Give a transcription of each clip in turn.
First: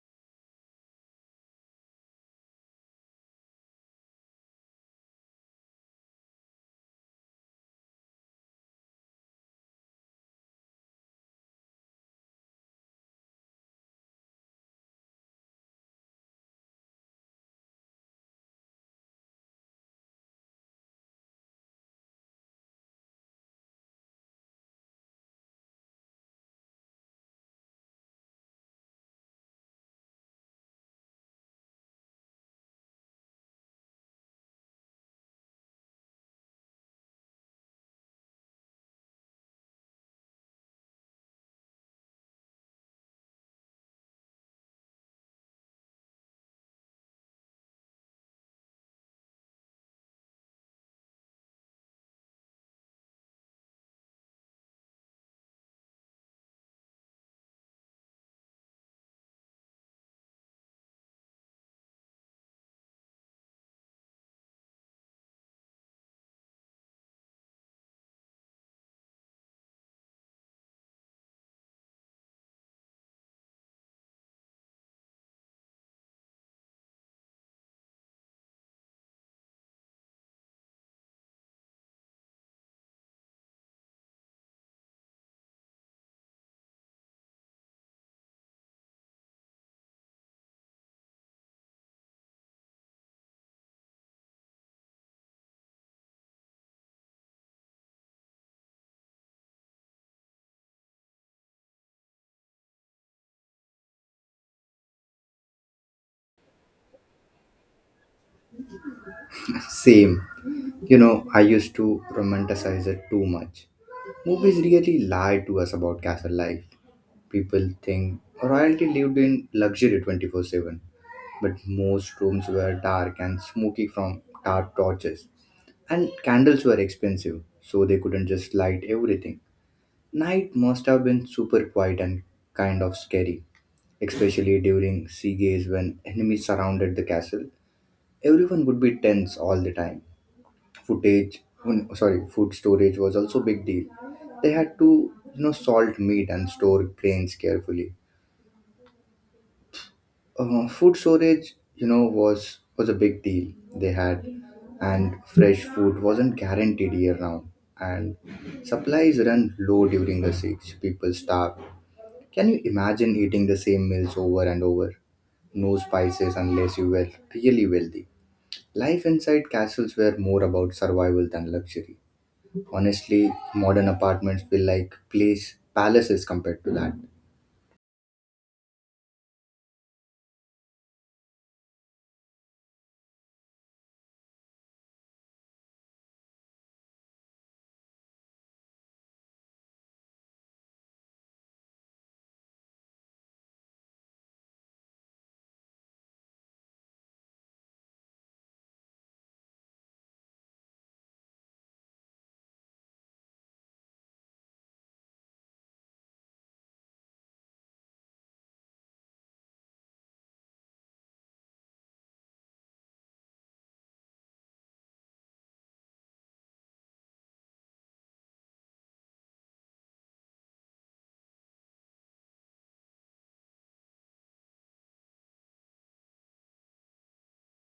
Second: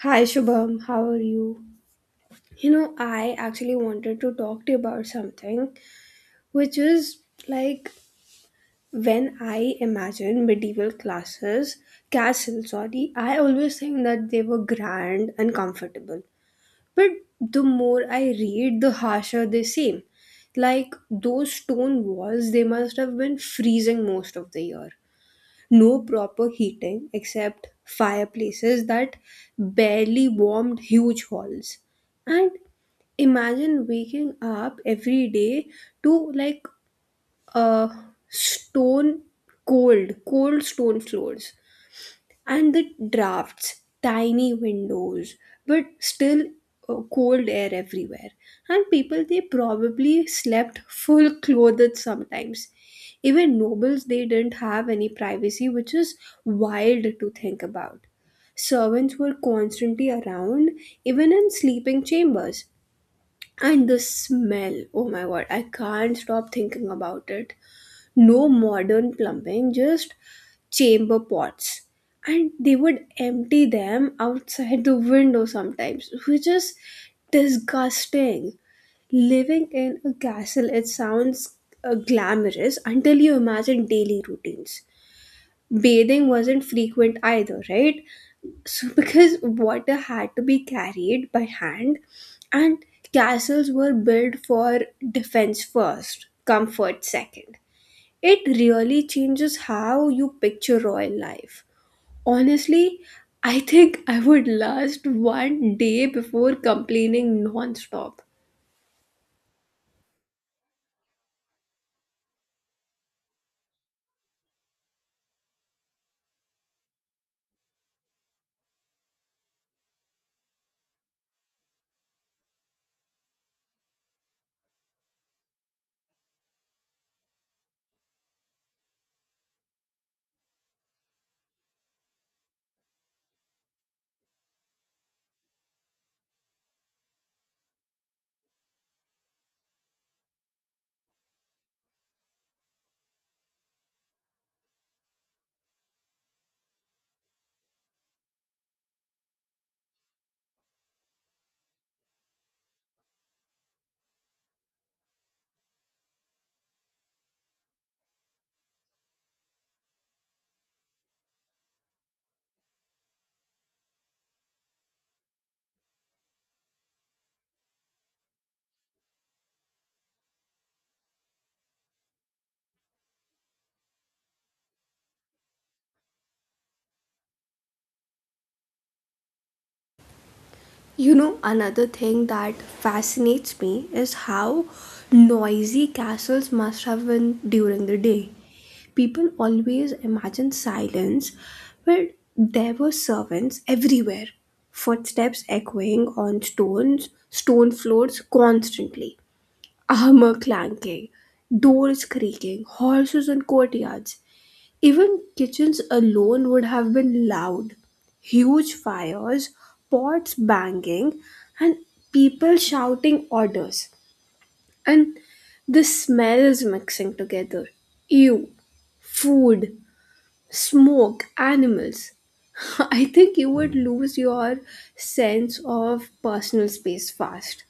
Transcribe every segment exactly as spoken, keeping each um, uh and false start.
Hi Shubham, how are you? You know, I actually wanted to talk to you about something, which is like when I imagine medieval classes, castles, sorry, I always think that they were grand and comfortable. But the more I read, the harsher they seem. Like those stone walls, they must have been freezing most of the year, no proper heating except fireplaces that barely warmed huge halls. And imagine waking up every day to like a stone cold, cold stone floors and the drafts, tiny windows, but still uh, cold air everywhere. And people, they probably slept full clothed sometimes. Even nobles, they didn't have any privacy, which is wild to think about. Servants were constantly around, even in sleeping chambers. And the smell, oh my god, I can't stop thinking about it. No modern plumbing, just chamber pots, and they would empty them outside the window sometimes, which is disgusting. Living in a castle, it sounds uh, glamorous until you imagine daily routines. Bathing wasn't frequent either, right? So because water had to be carried by hand, and castles were built for defense first, comfort second. It really changes how you picture royal life. Honestly, I think I would last one day before complaining nonstop. Same. You know, I used to romanticize it too much. Movies really lie to us about castle life. People think royalty lived in luxury twenty four seven, but most rooms were dark and smoky from tar torches, and candles were expensive, so they couldn't just light everything. Night must have been super quiet and kind of scary, especially during sea gaze when enemies surrounded the castle. Everyone would be tense all the time. Footage mm, sorry Food storage was also a big deal. They had to you know salt meat and store grains carefully. Uh, food storage you know was was a big deal they had And fresh food wasn't guaranteed year round, and supplies run low during the siege, people starve. Can you imagine eating the same meals over and over, no spices unless you were really wealthy? Life inside castles were more about survival than luxury. Honestly, modern apartments feel like place palaces compared to that. You know, another thing that fascinates me is how noisy castles must have been during the day. People always imagine silence, but there were servants everywhere, footsteps echoing on stones, stone floors constantly, armor clanking, doors creaking, horses in courtyards. Even kitchens alone would have been loud. Huge fires, pots banging, and people shouting orders. And the smells mixing together. Ew, food, smoke, animals. I think you would lose your sense of personal space fast,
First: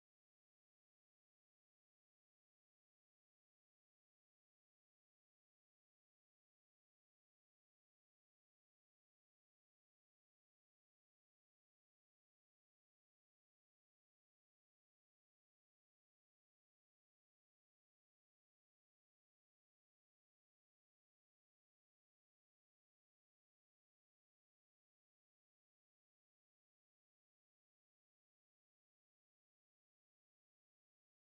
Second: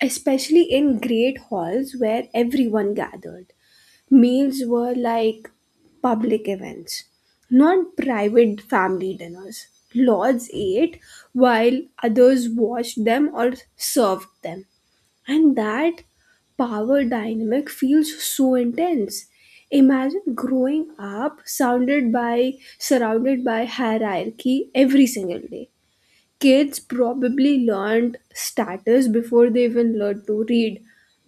especially in great halls where everyone gathered. Meals were like public events, not private family dinners. Lords ate while others watched them or served them. And that power dynamic feels so intense. Imagine growing up sounded by surrounded by hierarchy every single day. Kids probably learned status before they even learned to read.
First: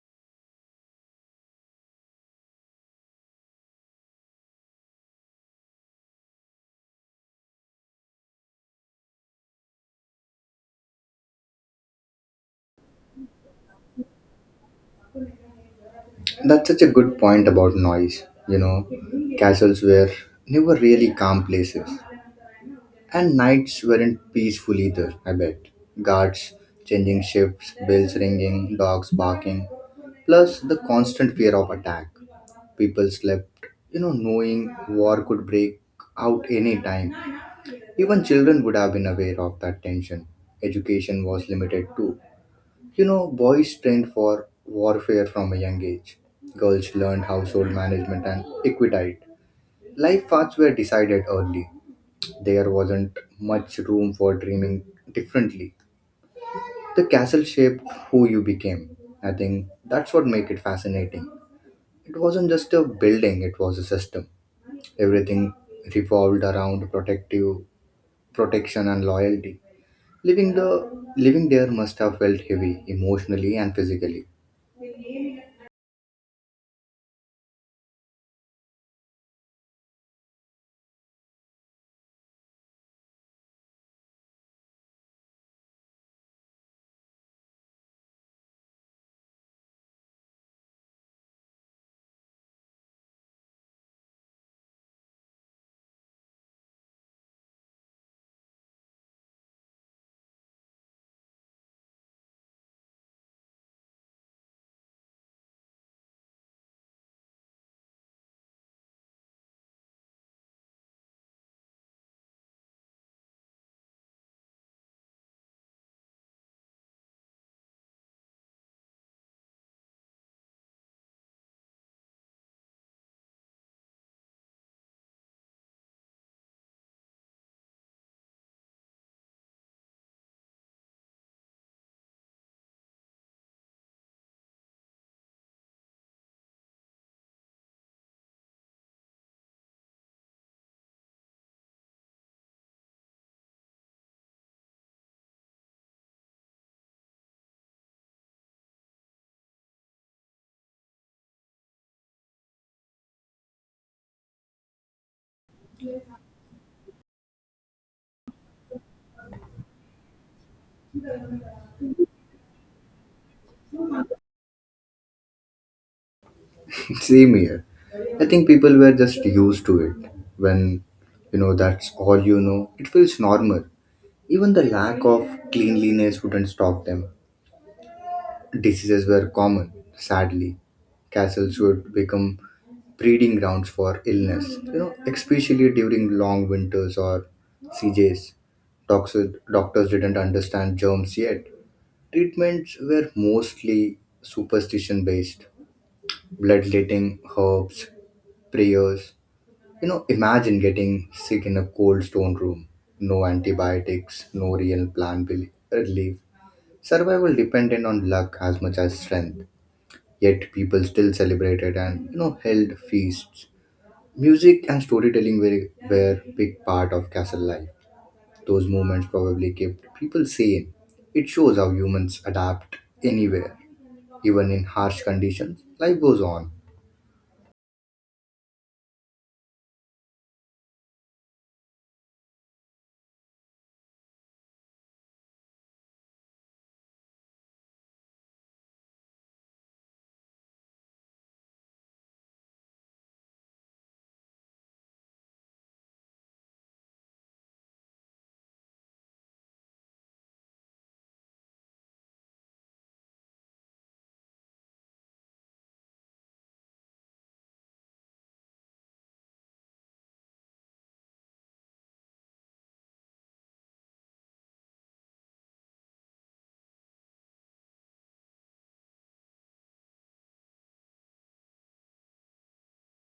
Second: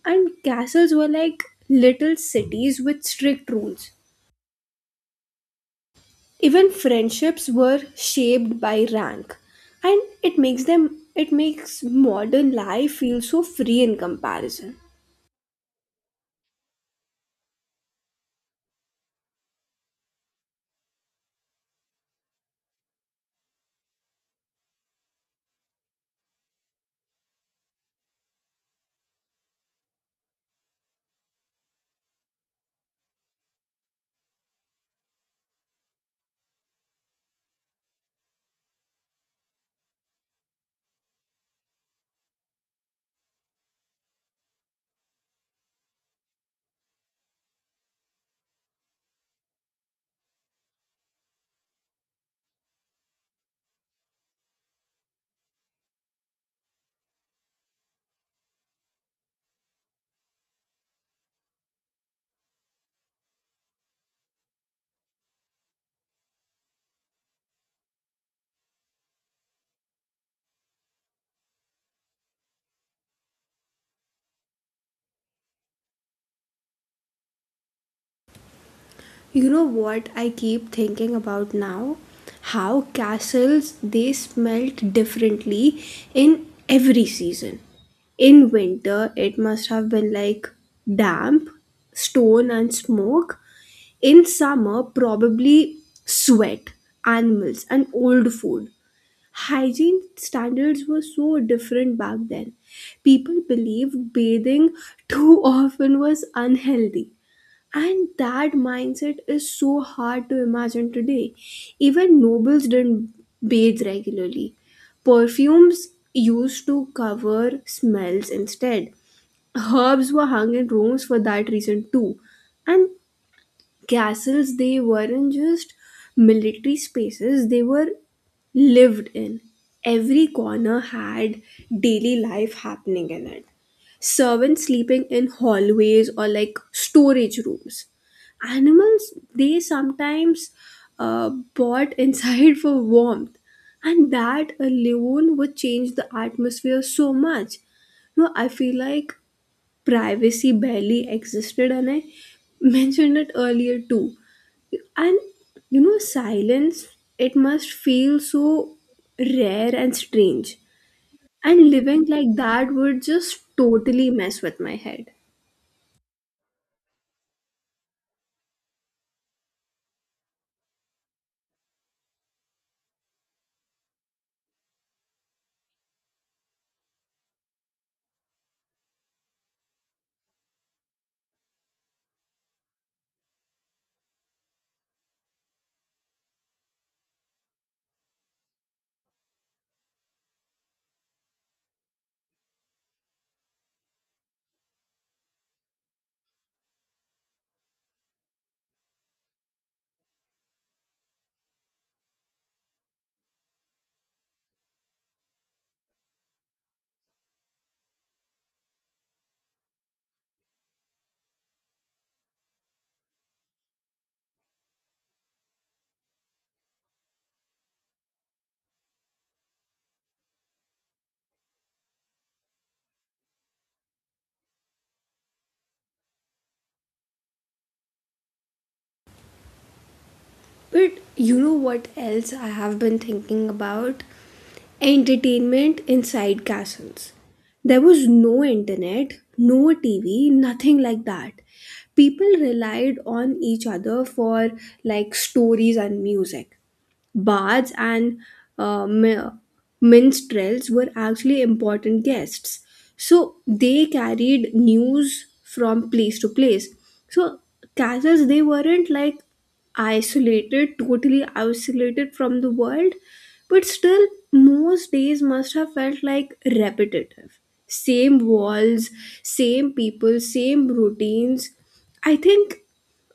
And castles were like little cities with strict rules. Even friendships were shaped by rank. And it makes them it makes modern life feel so free in comparison. That's such a good point about noise. You know, castles were never really calm places. And nights weren't peaceful either, I bet. Guards changing shifts, bells ringing, dogs barking, plus the constant fear of attack. People slept, you know, knowing war could break out any time. Even children would have been aware of that tension. Education was limited too. You know, boys trained for warfare from a young age. Girls learned household management and equitite. Life paths were decided early. There wasn't much room for dreaming differently. The castle shaped who you became. I think that's what make it fascinating. It wasn't just a building, it was a system. Everything revolved around protective protection and loyalty. Living the living there must have felt heavy emotionally and physically. You know what I keep thinking about now? How castles they smelt differently in every season. In winter, it must have been like damp, stone, and smoke. In summer, probably sweat, animals, and old food. Hygiene standards were so different back then. People believed bathing too often was unhealthy, and that mindset is so hard to imagine today. Even nobles didn't bathe regularly. Perfumes used to cover smells instead. Herbs were hung in rooms for that reason too. And castles, they weren't just military spaces, they were lived in. Every corner had daily life happening in it. Servants sleeping in hallways or like storage rooms, animals they sometimes uh, bought inside for warmth, and that alone would change the atmosphere so much. No, I feel like privacy barely existed, and I mentioned it earlier too. And you know, silence, it must feel so rare and strange, and living like that would just totally mess with my head. Same here. I think people were just used to it. When you know that's all you know, it feels normal. Even the lack of cleanliness wouldn't stop them. Diseases were common, sadly. Castles would become breeding grounds for illness, you know, especially during long winters or C Js. Doctors, doctors didn't understand germs yet. Treatments were mostly superstition based: bloodletting, herbs, prayers. You know, imagine getting sick in a cold stone room. No antibiotics, no real plant bel- relief. Survival dependent on luck as much as strength. Yet people still celebrated and you know held feasts. Music and storytelling were, were big part of castle life. Those moments probably kept people sane. It shows how humans adapt anywhere, even in harsh conditions. Life goes on. But you know what else I have been thinking about? Entertainment inside castles. There was no internet, no T V, nothing like that. People relied on each other for like stories and music. Bards and uh, mi- minstrels were actually important guests. So they carried news from place to place. So castles, they weren't like isolated, totally isolated from the world, but still, most days must have felt like repetitive. Same walls, same people, same routines. I think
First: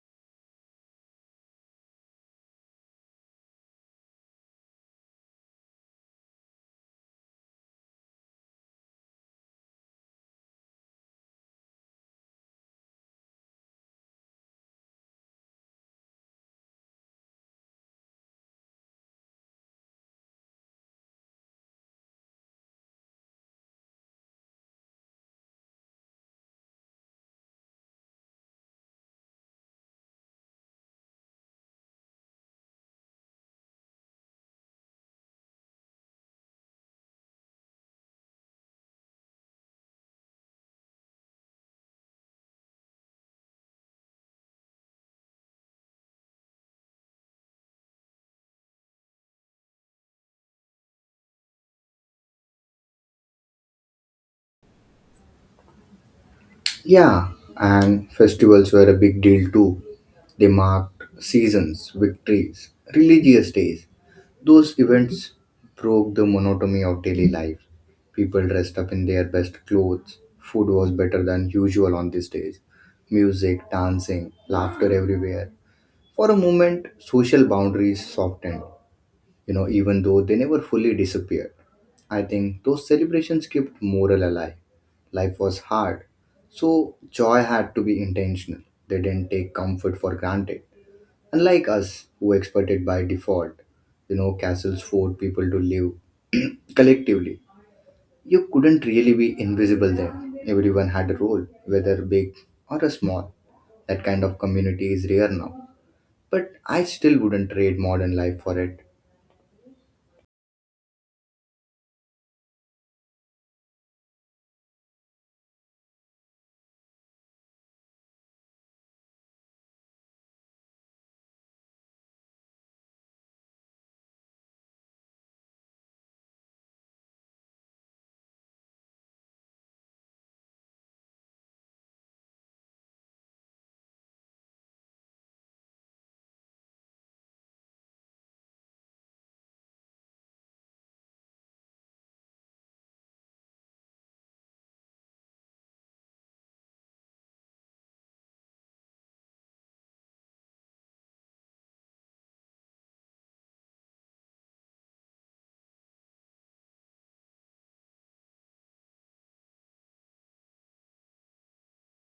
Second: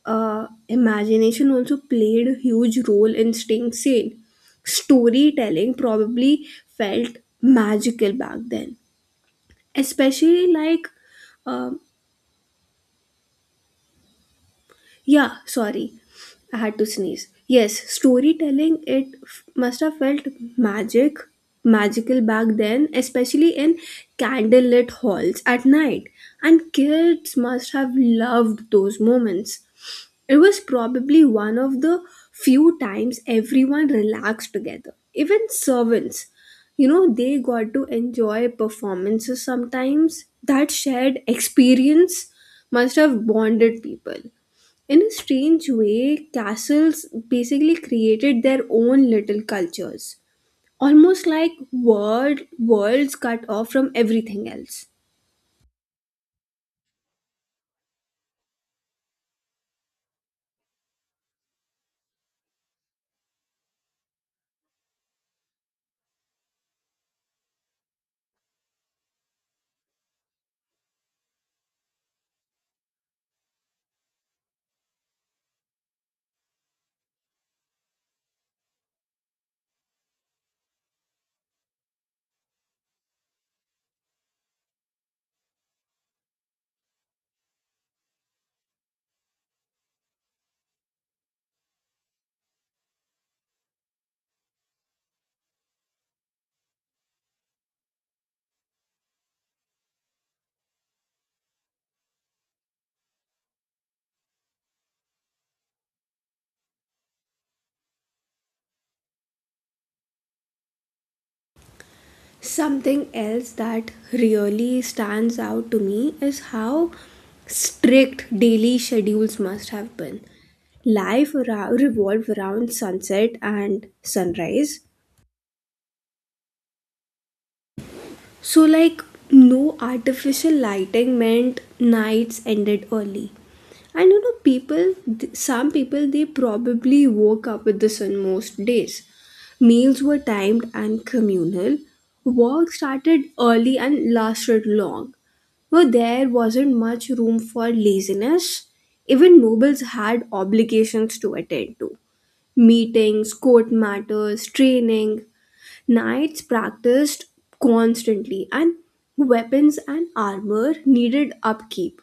uh, imagination also played a huge role in staying sane. Storytelling probably felt magical back then, especially like, um, yeah, sorry, I had to sneeze. Yes, storytelling it f- must have felt magic, magical back then, especially in candlelit halls at night, and kids must have loved those moments. It was probably one of the few times everyone relaxed together. Even servants, you know, they got to enjoy performances sometimes. That shared experience must have bonded people. In a strange way, castles basically created their own little cultures, almost like world, worlds cut off from everything else. Yeah, and festivals were a big deal too. They marked seasons, victories, religious days. Those events broke the monotony of daily life. People dressed up in their best clothes. Food was better than usual on these days. Music, dancing, laughter everywhere. For a moment, social boundaries softened, you know, even though they never fully disappeared. I think those celebrations kept morale alive. Life was hard, so joy had to be intentional. They didn't take comfort for granted. Unlike us, who expected by default, you know, castles forced people to live collectively. You couldn't really be invisible then. Everyone had a role, whether big or a small. That kind of community is rare now. But I still wouldn't trade modern life for it. Something else that really stands out to me is how strict daily schedules must have been. Life ra- revolved around sunset and sunrise. So, like, no artificial lighting meant nights ended early. And you know, people, th- some people, they probably woke up with the sun most days. Meals were timed and communal. Work started early and lasted long. Well, there wasn't much room for laziness. Even nobles had obligations to attend to: meetings, court matters, training. Knights practiced constantly, and weapons and armor needed upkeep.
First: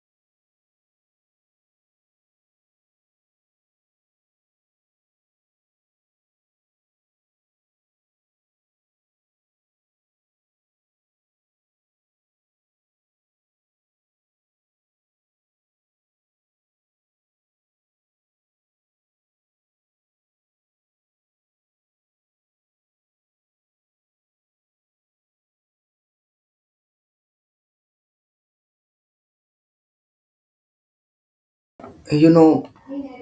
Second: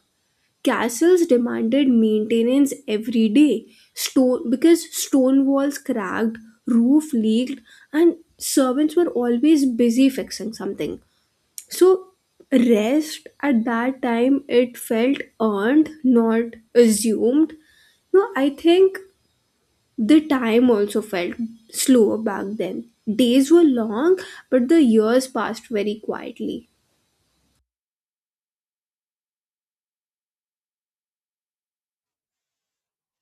Castles demanded maintenance every day. Stone, because stone walls cracked, roof leaked, and servants were always busy fixing something. So rest at that time, it felt earned, not assumed. No, I think the time also felt slower back then. Days were long, but the years passed very quietly. You know,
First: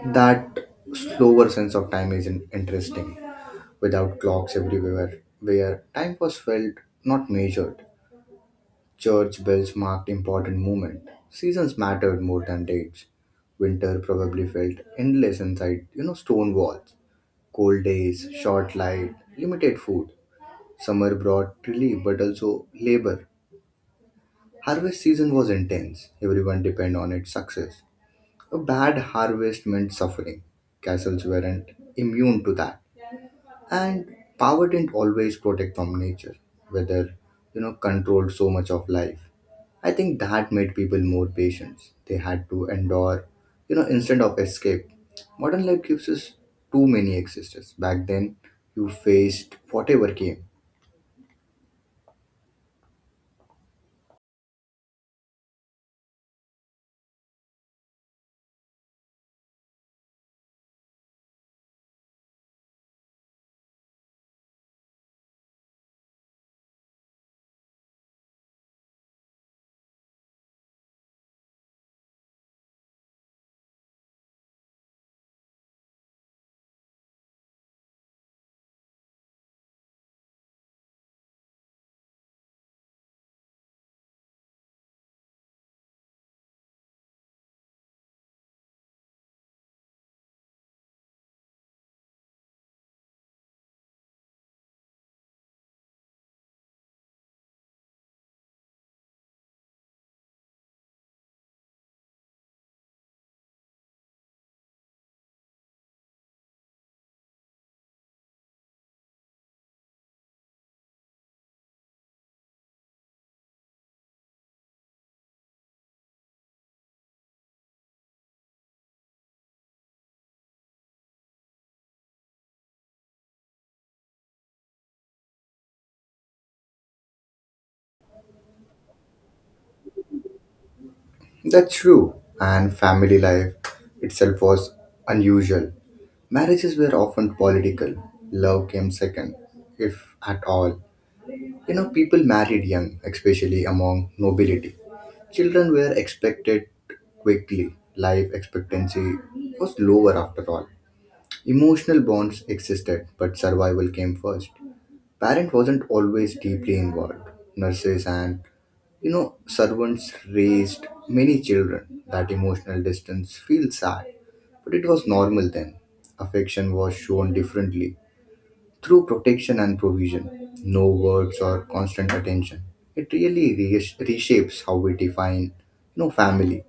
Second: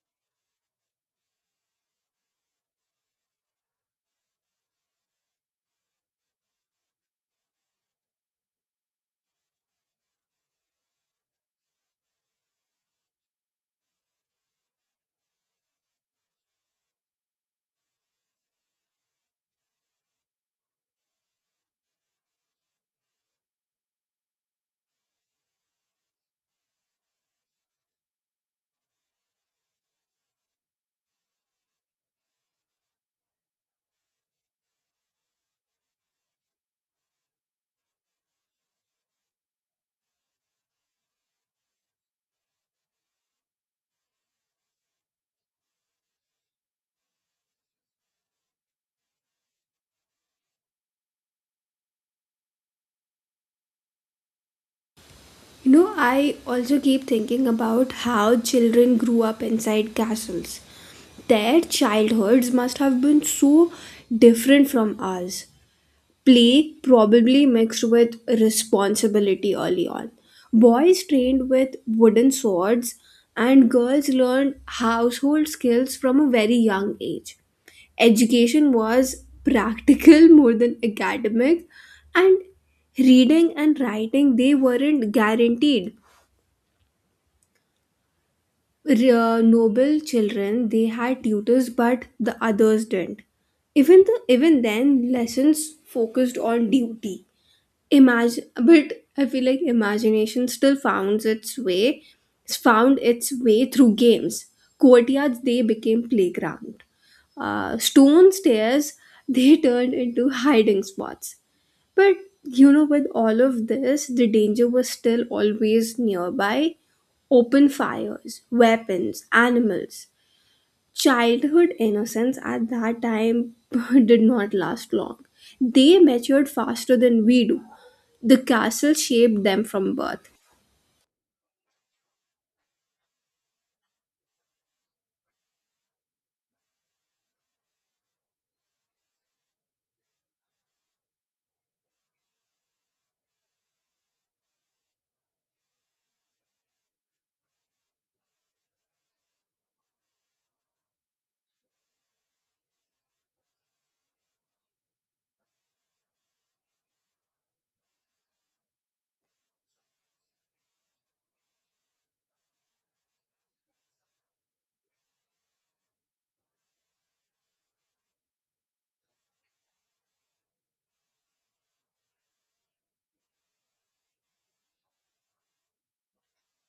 that slower sense of time is in- interesting. Without clocks everywhere, where time was felt not measured, church bells marked important moment. Seasons mattered more than dates. Winter probably felt endless inside, you know, stone walls. Cold days, short light, limited food. Summer brought relief but also labor. Harvest season was intense. Everyone depended on its success. A bad harvest meant suffering. Castles weren't immune to that. And power didn't always protect from nature, whether, you know, controlled so much of life. I think that made people more patient. They had to endure, you know, instead of escape. Modern life gives us too many existences. Back then, you faced whatever came. You know, I also keep thinking about how children grew up inside castles. Their childhoods must have been so different from ours. Play probably mixed with responsibility early on. Boys trained with wooden swords, and girls learned household skills from a very young age. Education was practical more than academic, and reading and writing, they weren't guaranteed. R- noble children, they had tutors, but the others didn't. Even the even then, lessons focused on duty. Imagine, but I feel like imagination still found its way, found its way through games. Courtyards they became playground. Uh, stone stairs they turned into hiding spots. But you know, with all of this, the danger was still always nearby. Open fires, weapons, animals. Childhood innocence at that time did not last long. They matured faster than we do. The castle shaped them from birth. That's true. And family life itself was unusual. Marriages were often political. Love came second, if at all. You know, people married young, especially among nobility. Children were expected quickly. Life expectancy was lower after all. Emotional bonds existed, but survival came first. Parent wasn't always deeply involved. Nurses and you know, servants raised many children. That emotional distance feels sad, but it was normal then. Affection was shown differently through protection and provision, no words or constant attention. It really re- reshapes how we define, you know, family.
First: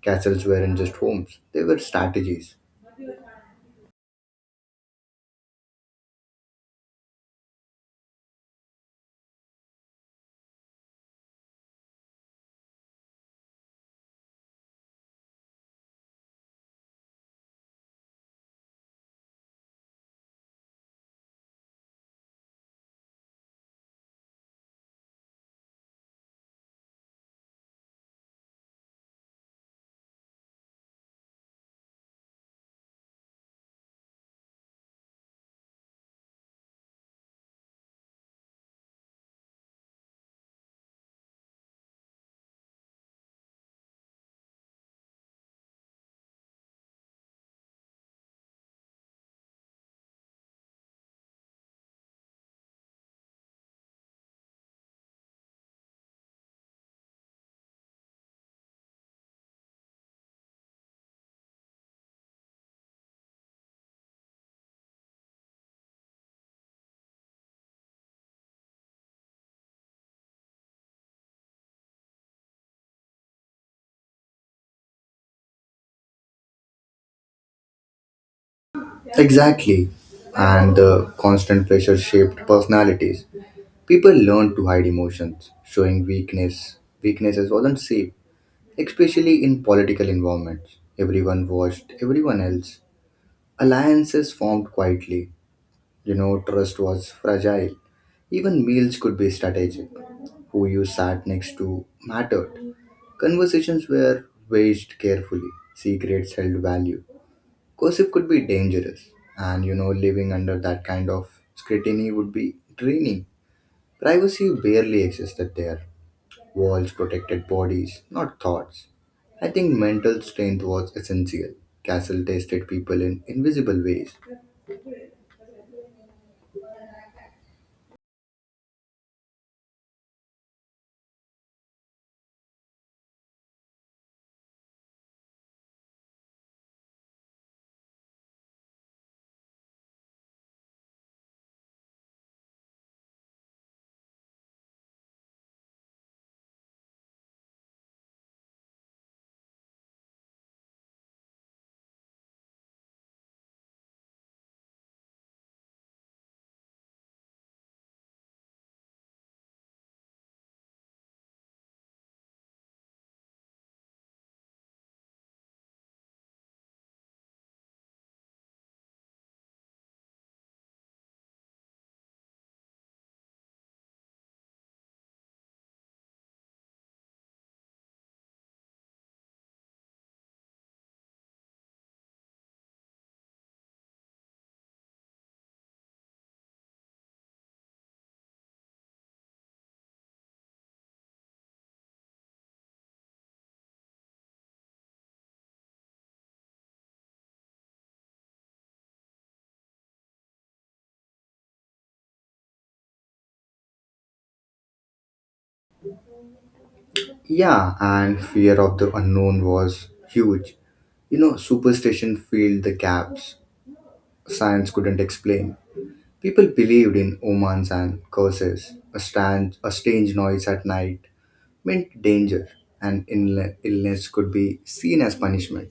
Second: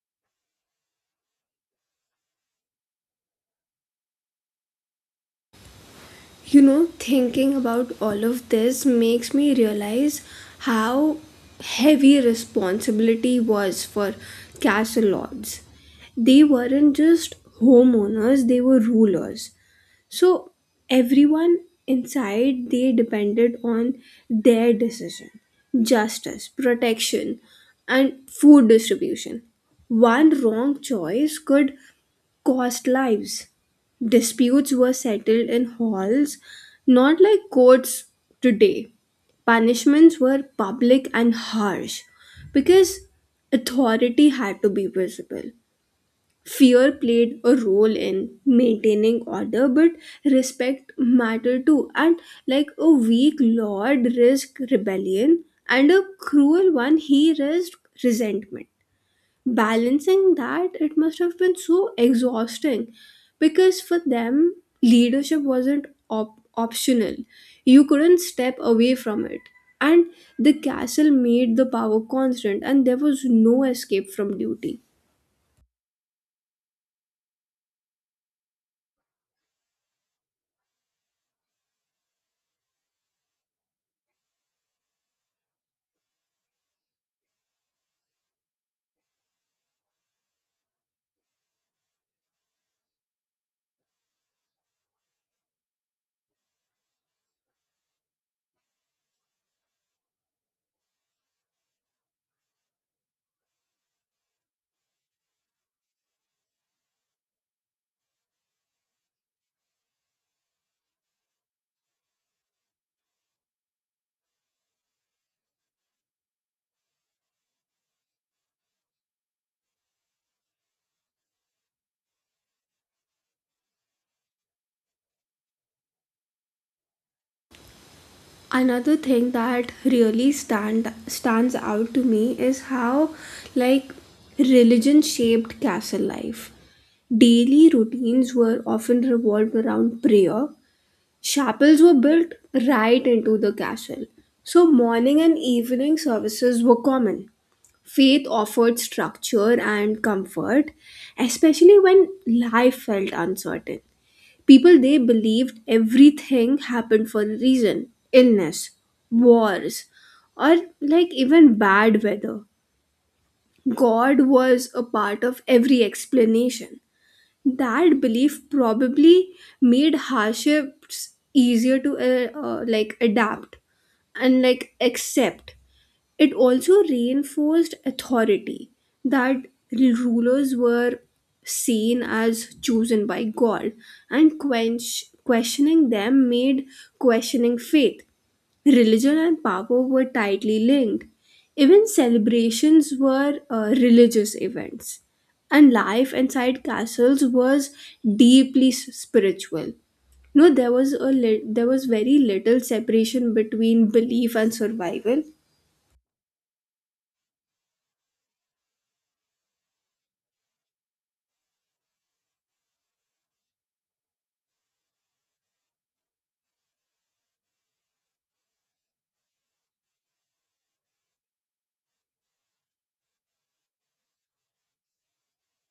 Castles weren't just homes; they were strategies. You know, thinking about all of this makes me realize how heavy responsibility was for castle lords. They weren't just homeowners, they were rulers. So everyone inside, they depended on their decision, justice, protection, and food distribution. One wrong choice could cost lives. Disputes were settled in halls, not like courts today. Punishments were public and harsh because authority had to be visible. Fear played a role in maintaining order, but respect mattered too. And like a weak lord risked rebellion, and a cruel one, he risked resentment. Balancing that, it must have been so exhausting because for them, leadership wasn't op- optional. You couldn't step away from it. And the castle made the power constant, and there was no escape from duty. Exactly, and the constant pressure shaped personalities. People learned to hide emotions, showing weakness. Weaknesses wasn't safe, especially in political environments. Everyone watched everyone else. Alliances formed quietly. You know, trust was fragile. Even meals could be strategic. Who you sat next to mattered. Conversations were weighed carefully. Secrets held value. Gossip could be dangerous. And you know, living under that kind of scrutiny would be draining. Privacy barely existed there. Walls protected bodies, not thoughts. I think mental strength was essential. Castle tested people in invisible ways. Another thing that really stand stands out to me is how like religion shaped castle life. Daily routines were often revolved around prayer. Chapels were built right into the castle, so morning and evening services were common. Faith offered structure and comfort, especially when life felt uncertain. People they believed everything happened for a reason: illness, wars, or like even bad weather. God was a part of every explanation. That belief probably made hardships easier to uh, uh, like adapt and like accept. It also reinforced authority, that rulers were seen as chosen by god, and quench questioning them made questioning faith. Religion and power were tightly linked. Even celebrations were uh, religious events, and life inside castles was deeply s- spiritual. No, there was a lit there was very little separation between belief and survival. Yeah, and fear of the unknown was huge. You know, superstition filled the gaps science couldn't explain. People believed in omens and curses. A, strange, a strange noise at night meant danger, and ill- illness could be seen as punishment.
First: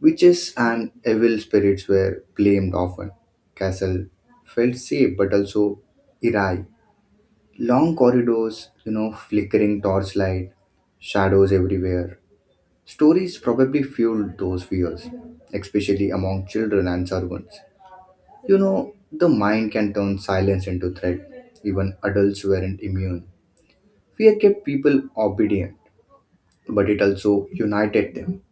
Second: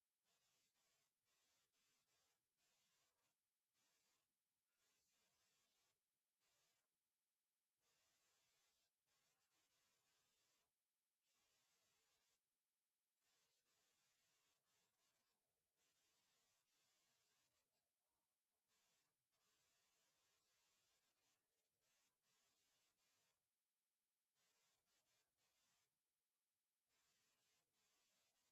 Witches and evil spirits were blamed often. Castle felt safe but also eerie. Long corridors, you know, flickering torchlight, shadows everywhere. Stories probably fueled those fears, especially among children and servants. You know, the mind can turn silence into threat. Even adults weren't immune. Fear kept people obedient, but it also united them.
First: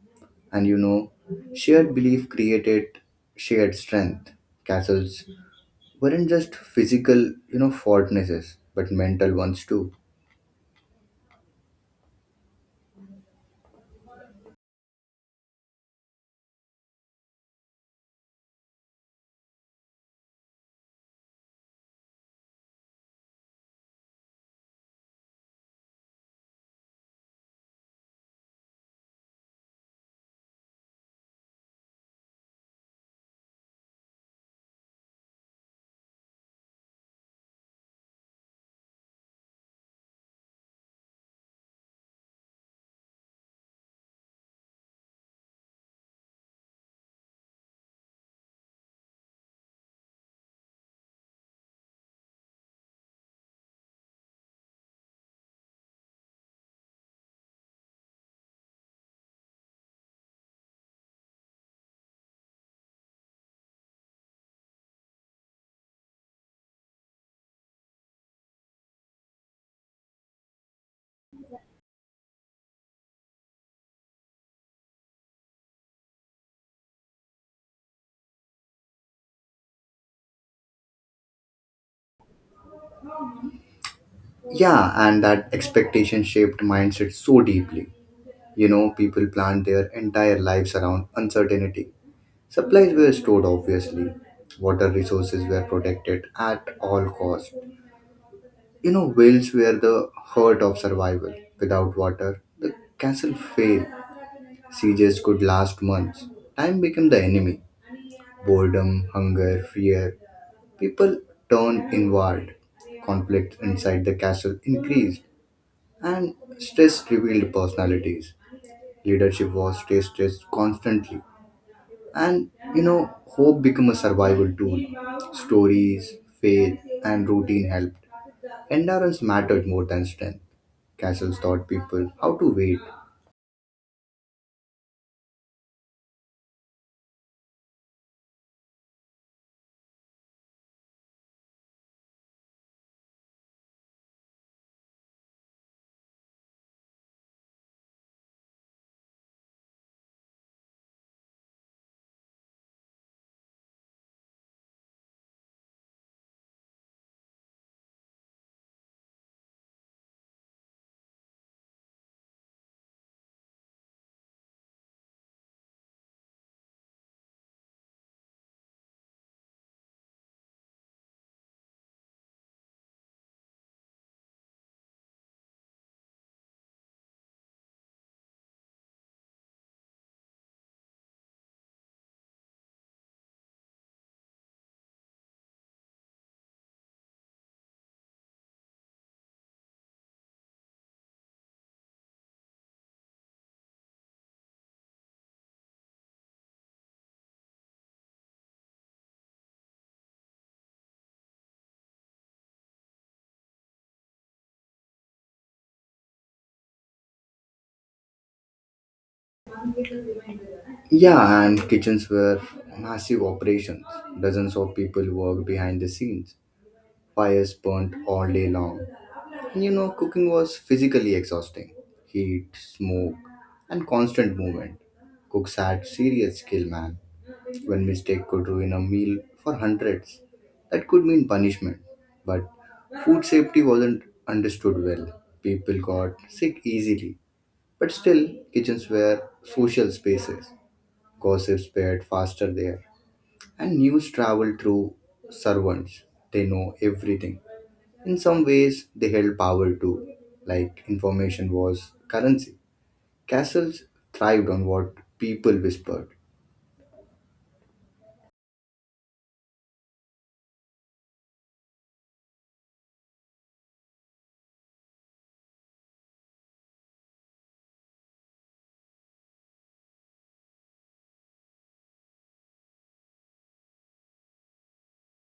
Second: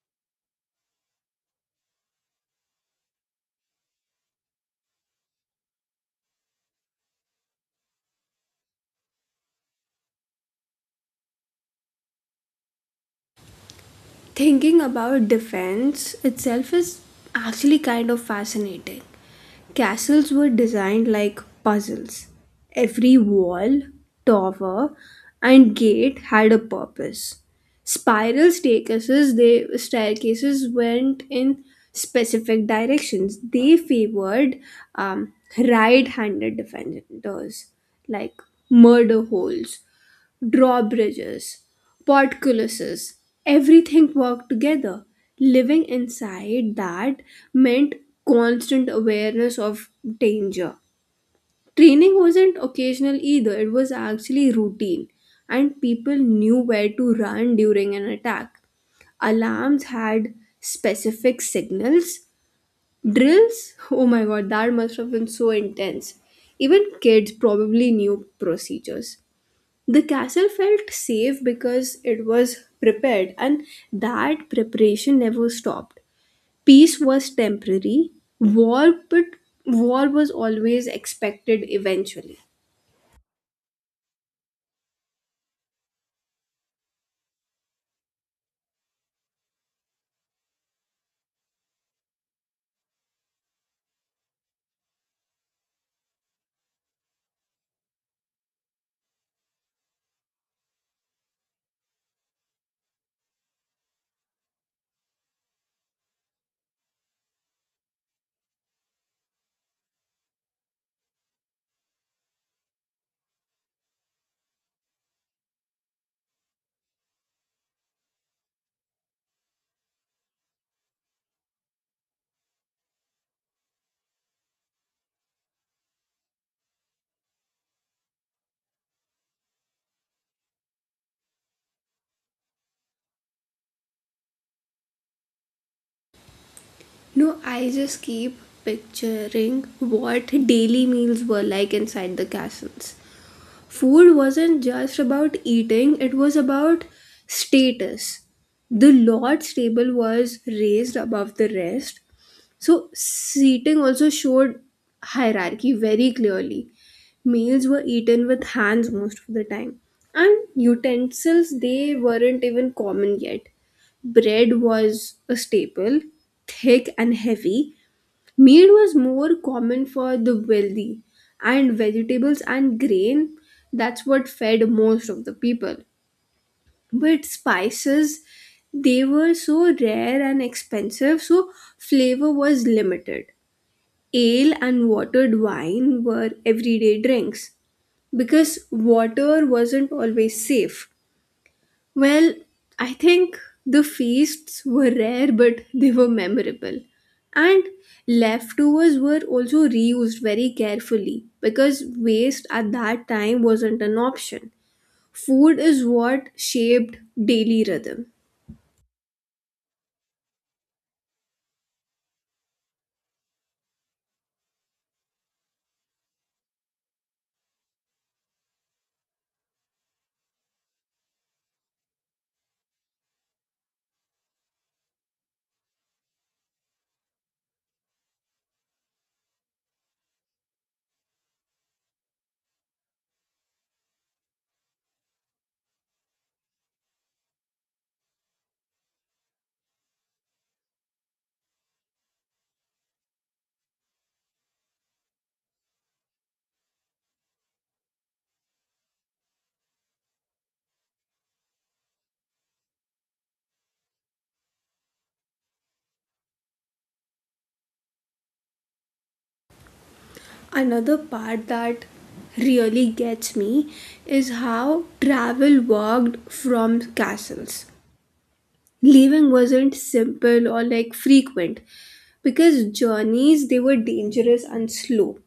And you know, shared belief created shared strength. Castles weren't just physical, you know, fortresses, but mental ones too. Thinking about defense itself is actually kind of fascinating. Castles were designed like puzzles. Every wall, tower, and gate had a purpose. Spiral staircases, they staircases went in specific directions. They favored um, right-handed defenders, like murder holes, drawbridges, portcullises, everything worked together. Living inside that meant constant awareness of danger. Training wasn't occasional either, it was actually routine, and people knew where to run during an attack. Alarms had specific signals. Drills, oh my god, that must have been so intense. Even kids probably knew procedures. The castle felt safe because it was prepared, and that preparation never stopped. Peace was temporary, war, but war was always expected eventually. Yeah, and that expectation shaped mindset so deeply. You know, people planned their entire lives around uncertainty. Supplies were stored, obviously. Water resources were protected at all costs. You know, whales were the heart of survival. Without water, the castle failed. Sieges could last months. Time became the enemy. Boredom, hunger, fear. People turned inward. Conflicts inside the castle increased, and stress revealed personalities. Leadership was tested constantly, and you know, hope became a survival tool. Stories, faith, and routine helped. Endurance mattered more than strength. Castles taught people how to wait. No, I just keep picturing what daily meals were like inside the castles. Food wasn't just about eating, it was about status. The Lord's table was raised above the rest, so seating also showed hierarchy very clearly. Meals were eaten with hands most of the time, and utensils, they weren't even common yet. Bread was a staple, thick and heavy. Meat was more common for the wealthy, and vegetables and grain, that's what fed most of the people. But spices, they were so rare and expensive, so flavor was limited. Ale and watered wine were everyday drinks because water wasn't always safe. Well, I think the feasts were rare, but they were memorable. And leftovers were also reused very carefully because waste at that time wasn't an option. Food is what shaped daily rhythm. Yeah, and kitchens were massive operations. Dozens of people worked behind the scenes. Fires burnt all day long. And you know, cooking was physically exhausting. Heat, smoke, and constant movement. Cooks had serious skill, man. One mistake could ruin a meal for hundreds. That could mean punishment. But food safety wasn't understood well. People got sick easily. But still, kitchens were social spaces. Gossip spread faster there, and news traveled through servants. They know everything. In some ways, they held power too, like information was currency. Castles thrived on what people whispered. Another part that really gets me is how travel worked from castles. Leaving wasn't simple or like frequent because journeys, they were dangerous and slow.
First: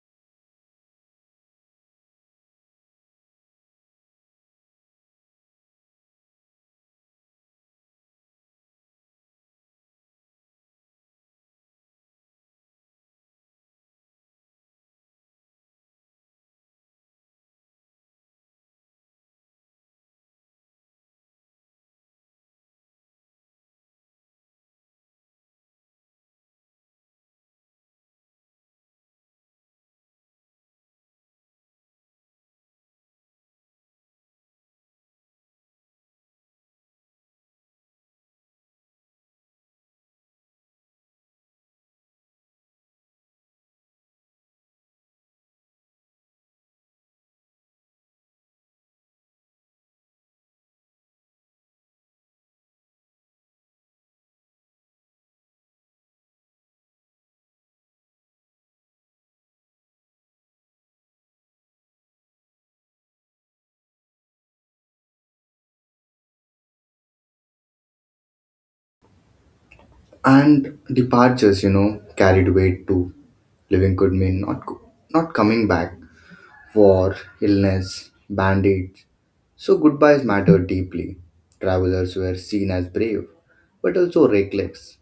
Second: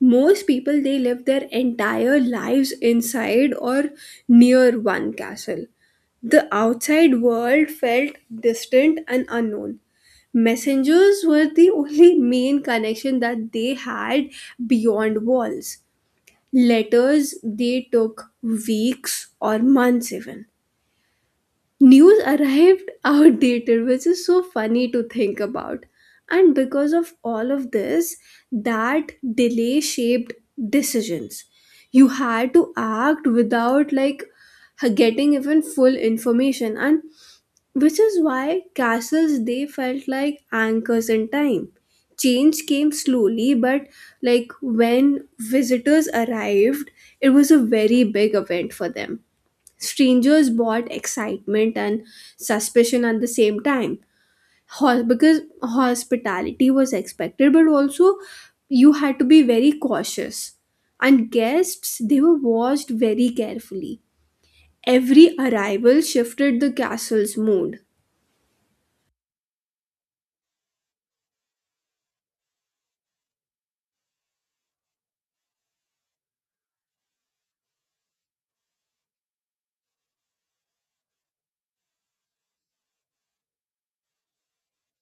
Most people, they live their entire lives inside or near one castle. The outside world felt distant and unknown. Messengers were the only main connection that they had beyond walls. Letters, they took weeks or months even. News arrived outdated, which is so funny to think about. And because of all of this, that delay shaped decisions. You had to act without like getting even full information, and which is why castles, they felt like anchors in time. Change came slowly, but like when visitors arrived, it was a very big event for them. Strangers bought excitement and suspicion at the same time. Ho- because hospitality was expected, but also you had to be very cautious, and guests, they were watched very carefully. Every arrival shifted the castle's mood. And departures, you know, carried weight too. Living could mean not, co- not coming back. War, illness, bandits. So goodbyes mattered deeply. Travelers were seen as brave, but also reckless.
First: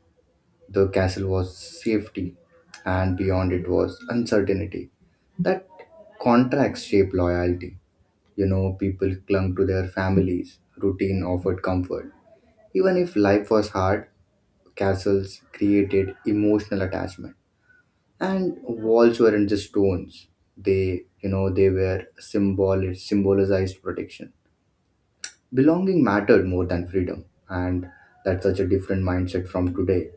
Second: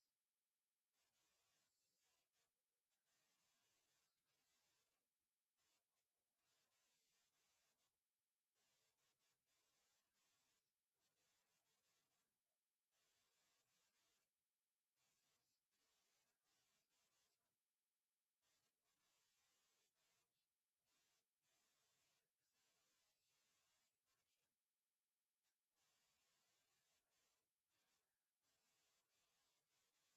The castle was safety, and beyond it was uncertainty. That contracts shape loyalty. You know, people clung to their families, routine offered comfort. Even if life was hard, castles created emotional attachment. And walls weren't just stones. They, you know, they were symbol, it symbolized protection. Belonging mattered more than freedom, and that's such a different mindset from today.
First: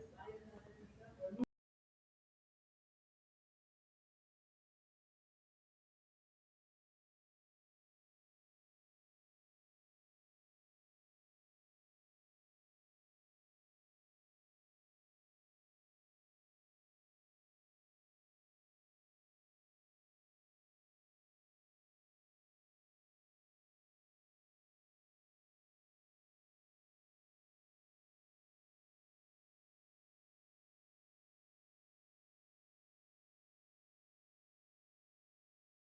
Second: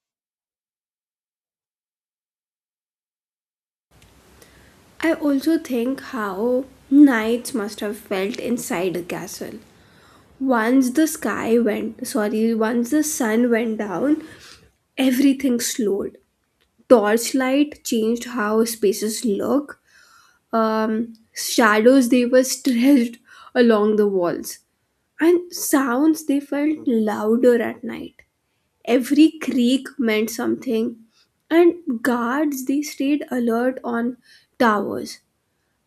I also think how nights must have felt inside the castle. Once the sky went sorry once the sun went down, everything slowed. Torchlight changed how spaces look. Um, shadows, they were stretched along the walls, and sounds, they felt louder at night. Every creak meant something, and guards, they stayed alert on towers.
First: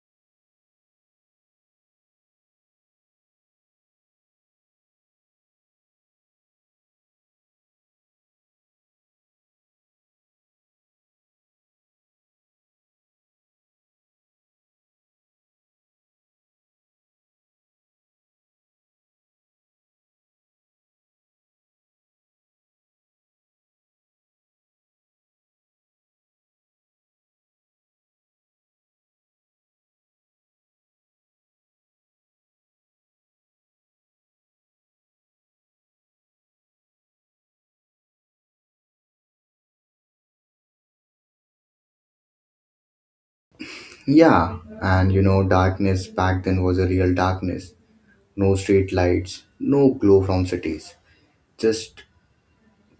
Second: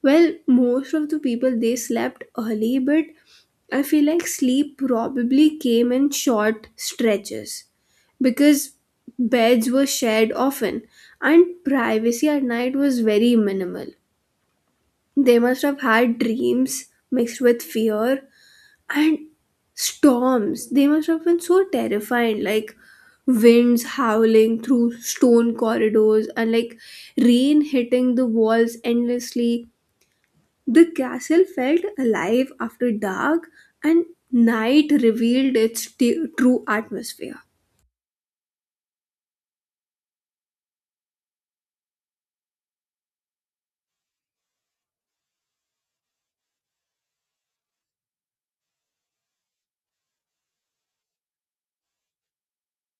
Well, most of the people, they slept early, but I feel like sleep probably came in short stretches because beds were shared often, and privacy at night was very minimal. They must have had dreams mixed with fear, and storms, they must have been so terrifying, like winds howling through stone corridors and like rain hitting the walls endlessly. The castle felt alive after dark, and night revealed its t- true atmosphere. Yeah, and you know, darkness back then was a real darkness. No street lights, no glow from cities, just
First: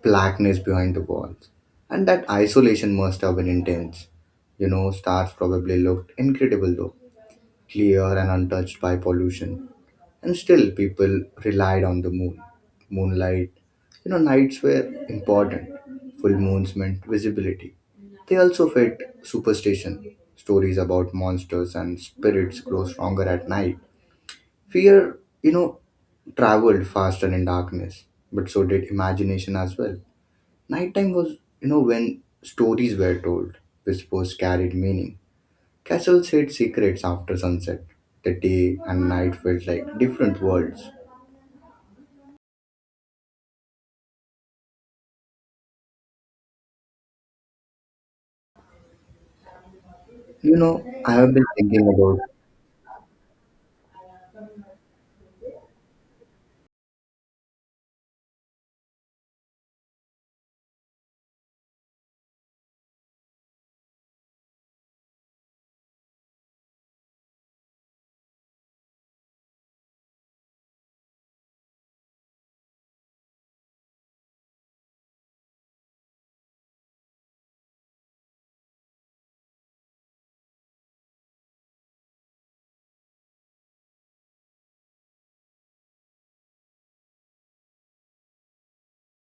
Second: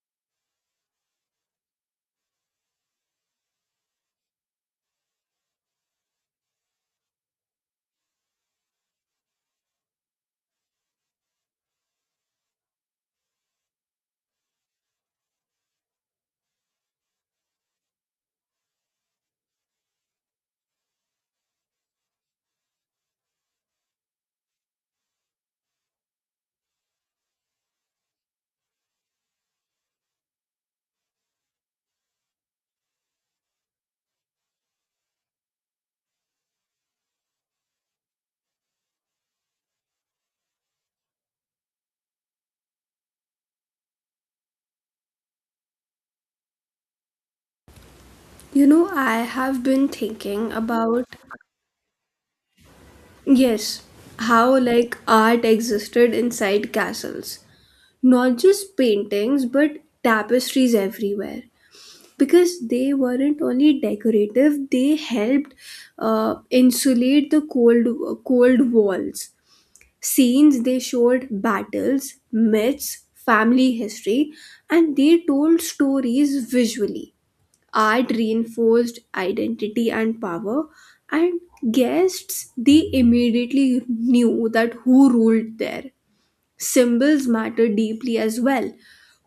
blackness behind the walls. And that isolation must have been intense. You know, stars probably looked incredible though, clear and untouched by pollution, and still people relied on the moon moonlight. You know, nights were important. Full moons meant visibility. They also fed superstition. Stories about monsters and spirits grow stronger at night. Fear, you know, traveled faster in darkness, but so did imagination as well. Nighttime was, you know, when stories were told. Whispers carried meaning. Castles hid secrets after sunset. The day and night felt like different worlds. You know, I have been thinking You know, about, I have been thinking about, yes, how like art existed inside castles. Not just paintings, but tapestries everywhere. Because they weren't only decorative, they helped uh, insulate the cold cold walls. Scenes they showed battles, myths, family history, and they told stories visually. Art reinforced identity and power, and guests, they immediately knew that who ruled there. Symbols matter deeply as well.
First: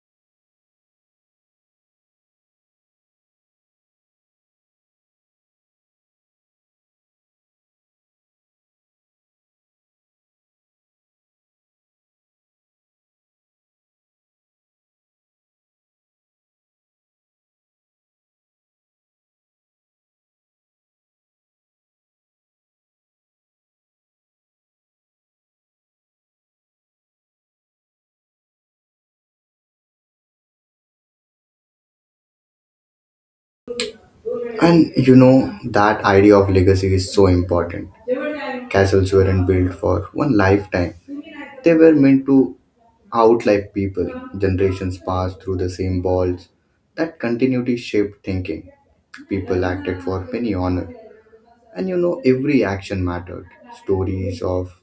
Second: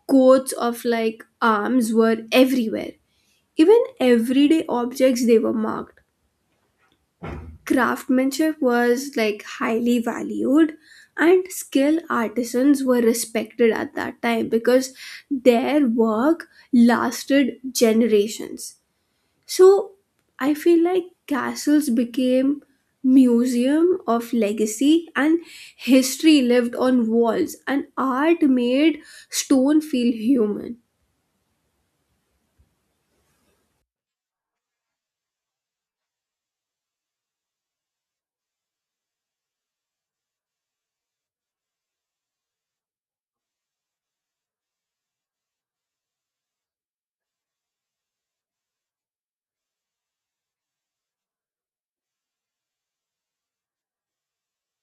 Coats of like arms were everywhere. Even everyday objects, they were marked. Craftsmanship was like highly valued, and skilled artisans were respected at that time because their work lasted generations. So I feel like castles became museum of legacy, and history lived on walls, and art made stone feel human. and you know, that idea of legacy is so important. Castles weren't built for one lifetime, they were meant to outlive people. Generations passed through the same walls. That continuity shaped thinking. People acted for penny honor. And you know, every action mattered. Stories of,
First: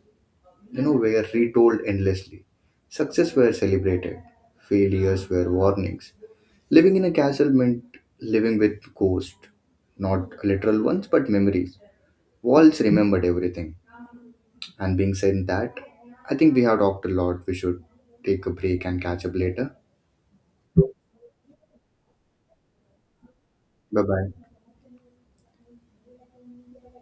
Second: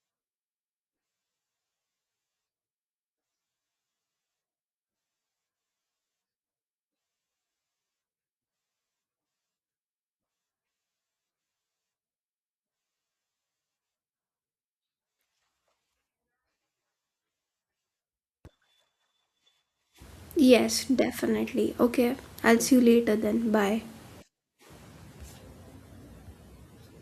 you know, were retold endlessly. Success were celebrated, failures were warnings. Living in a castle meant living with ghosts, not literal ones, but memories. Walls remembered everything. And being said that, I think we have talked a lot. We should take a break and catch up later. Yes, definitely. Okay, I'll see you later then. Bye. Bye bye.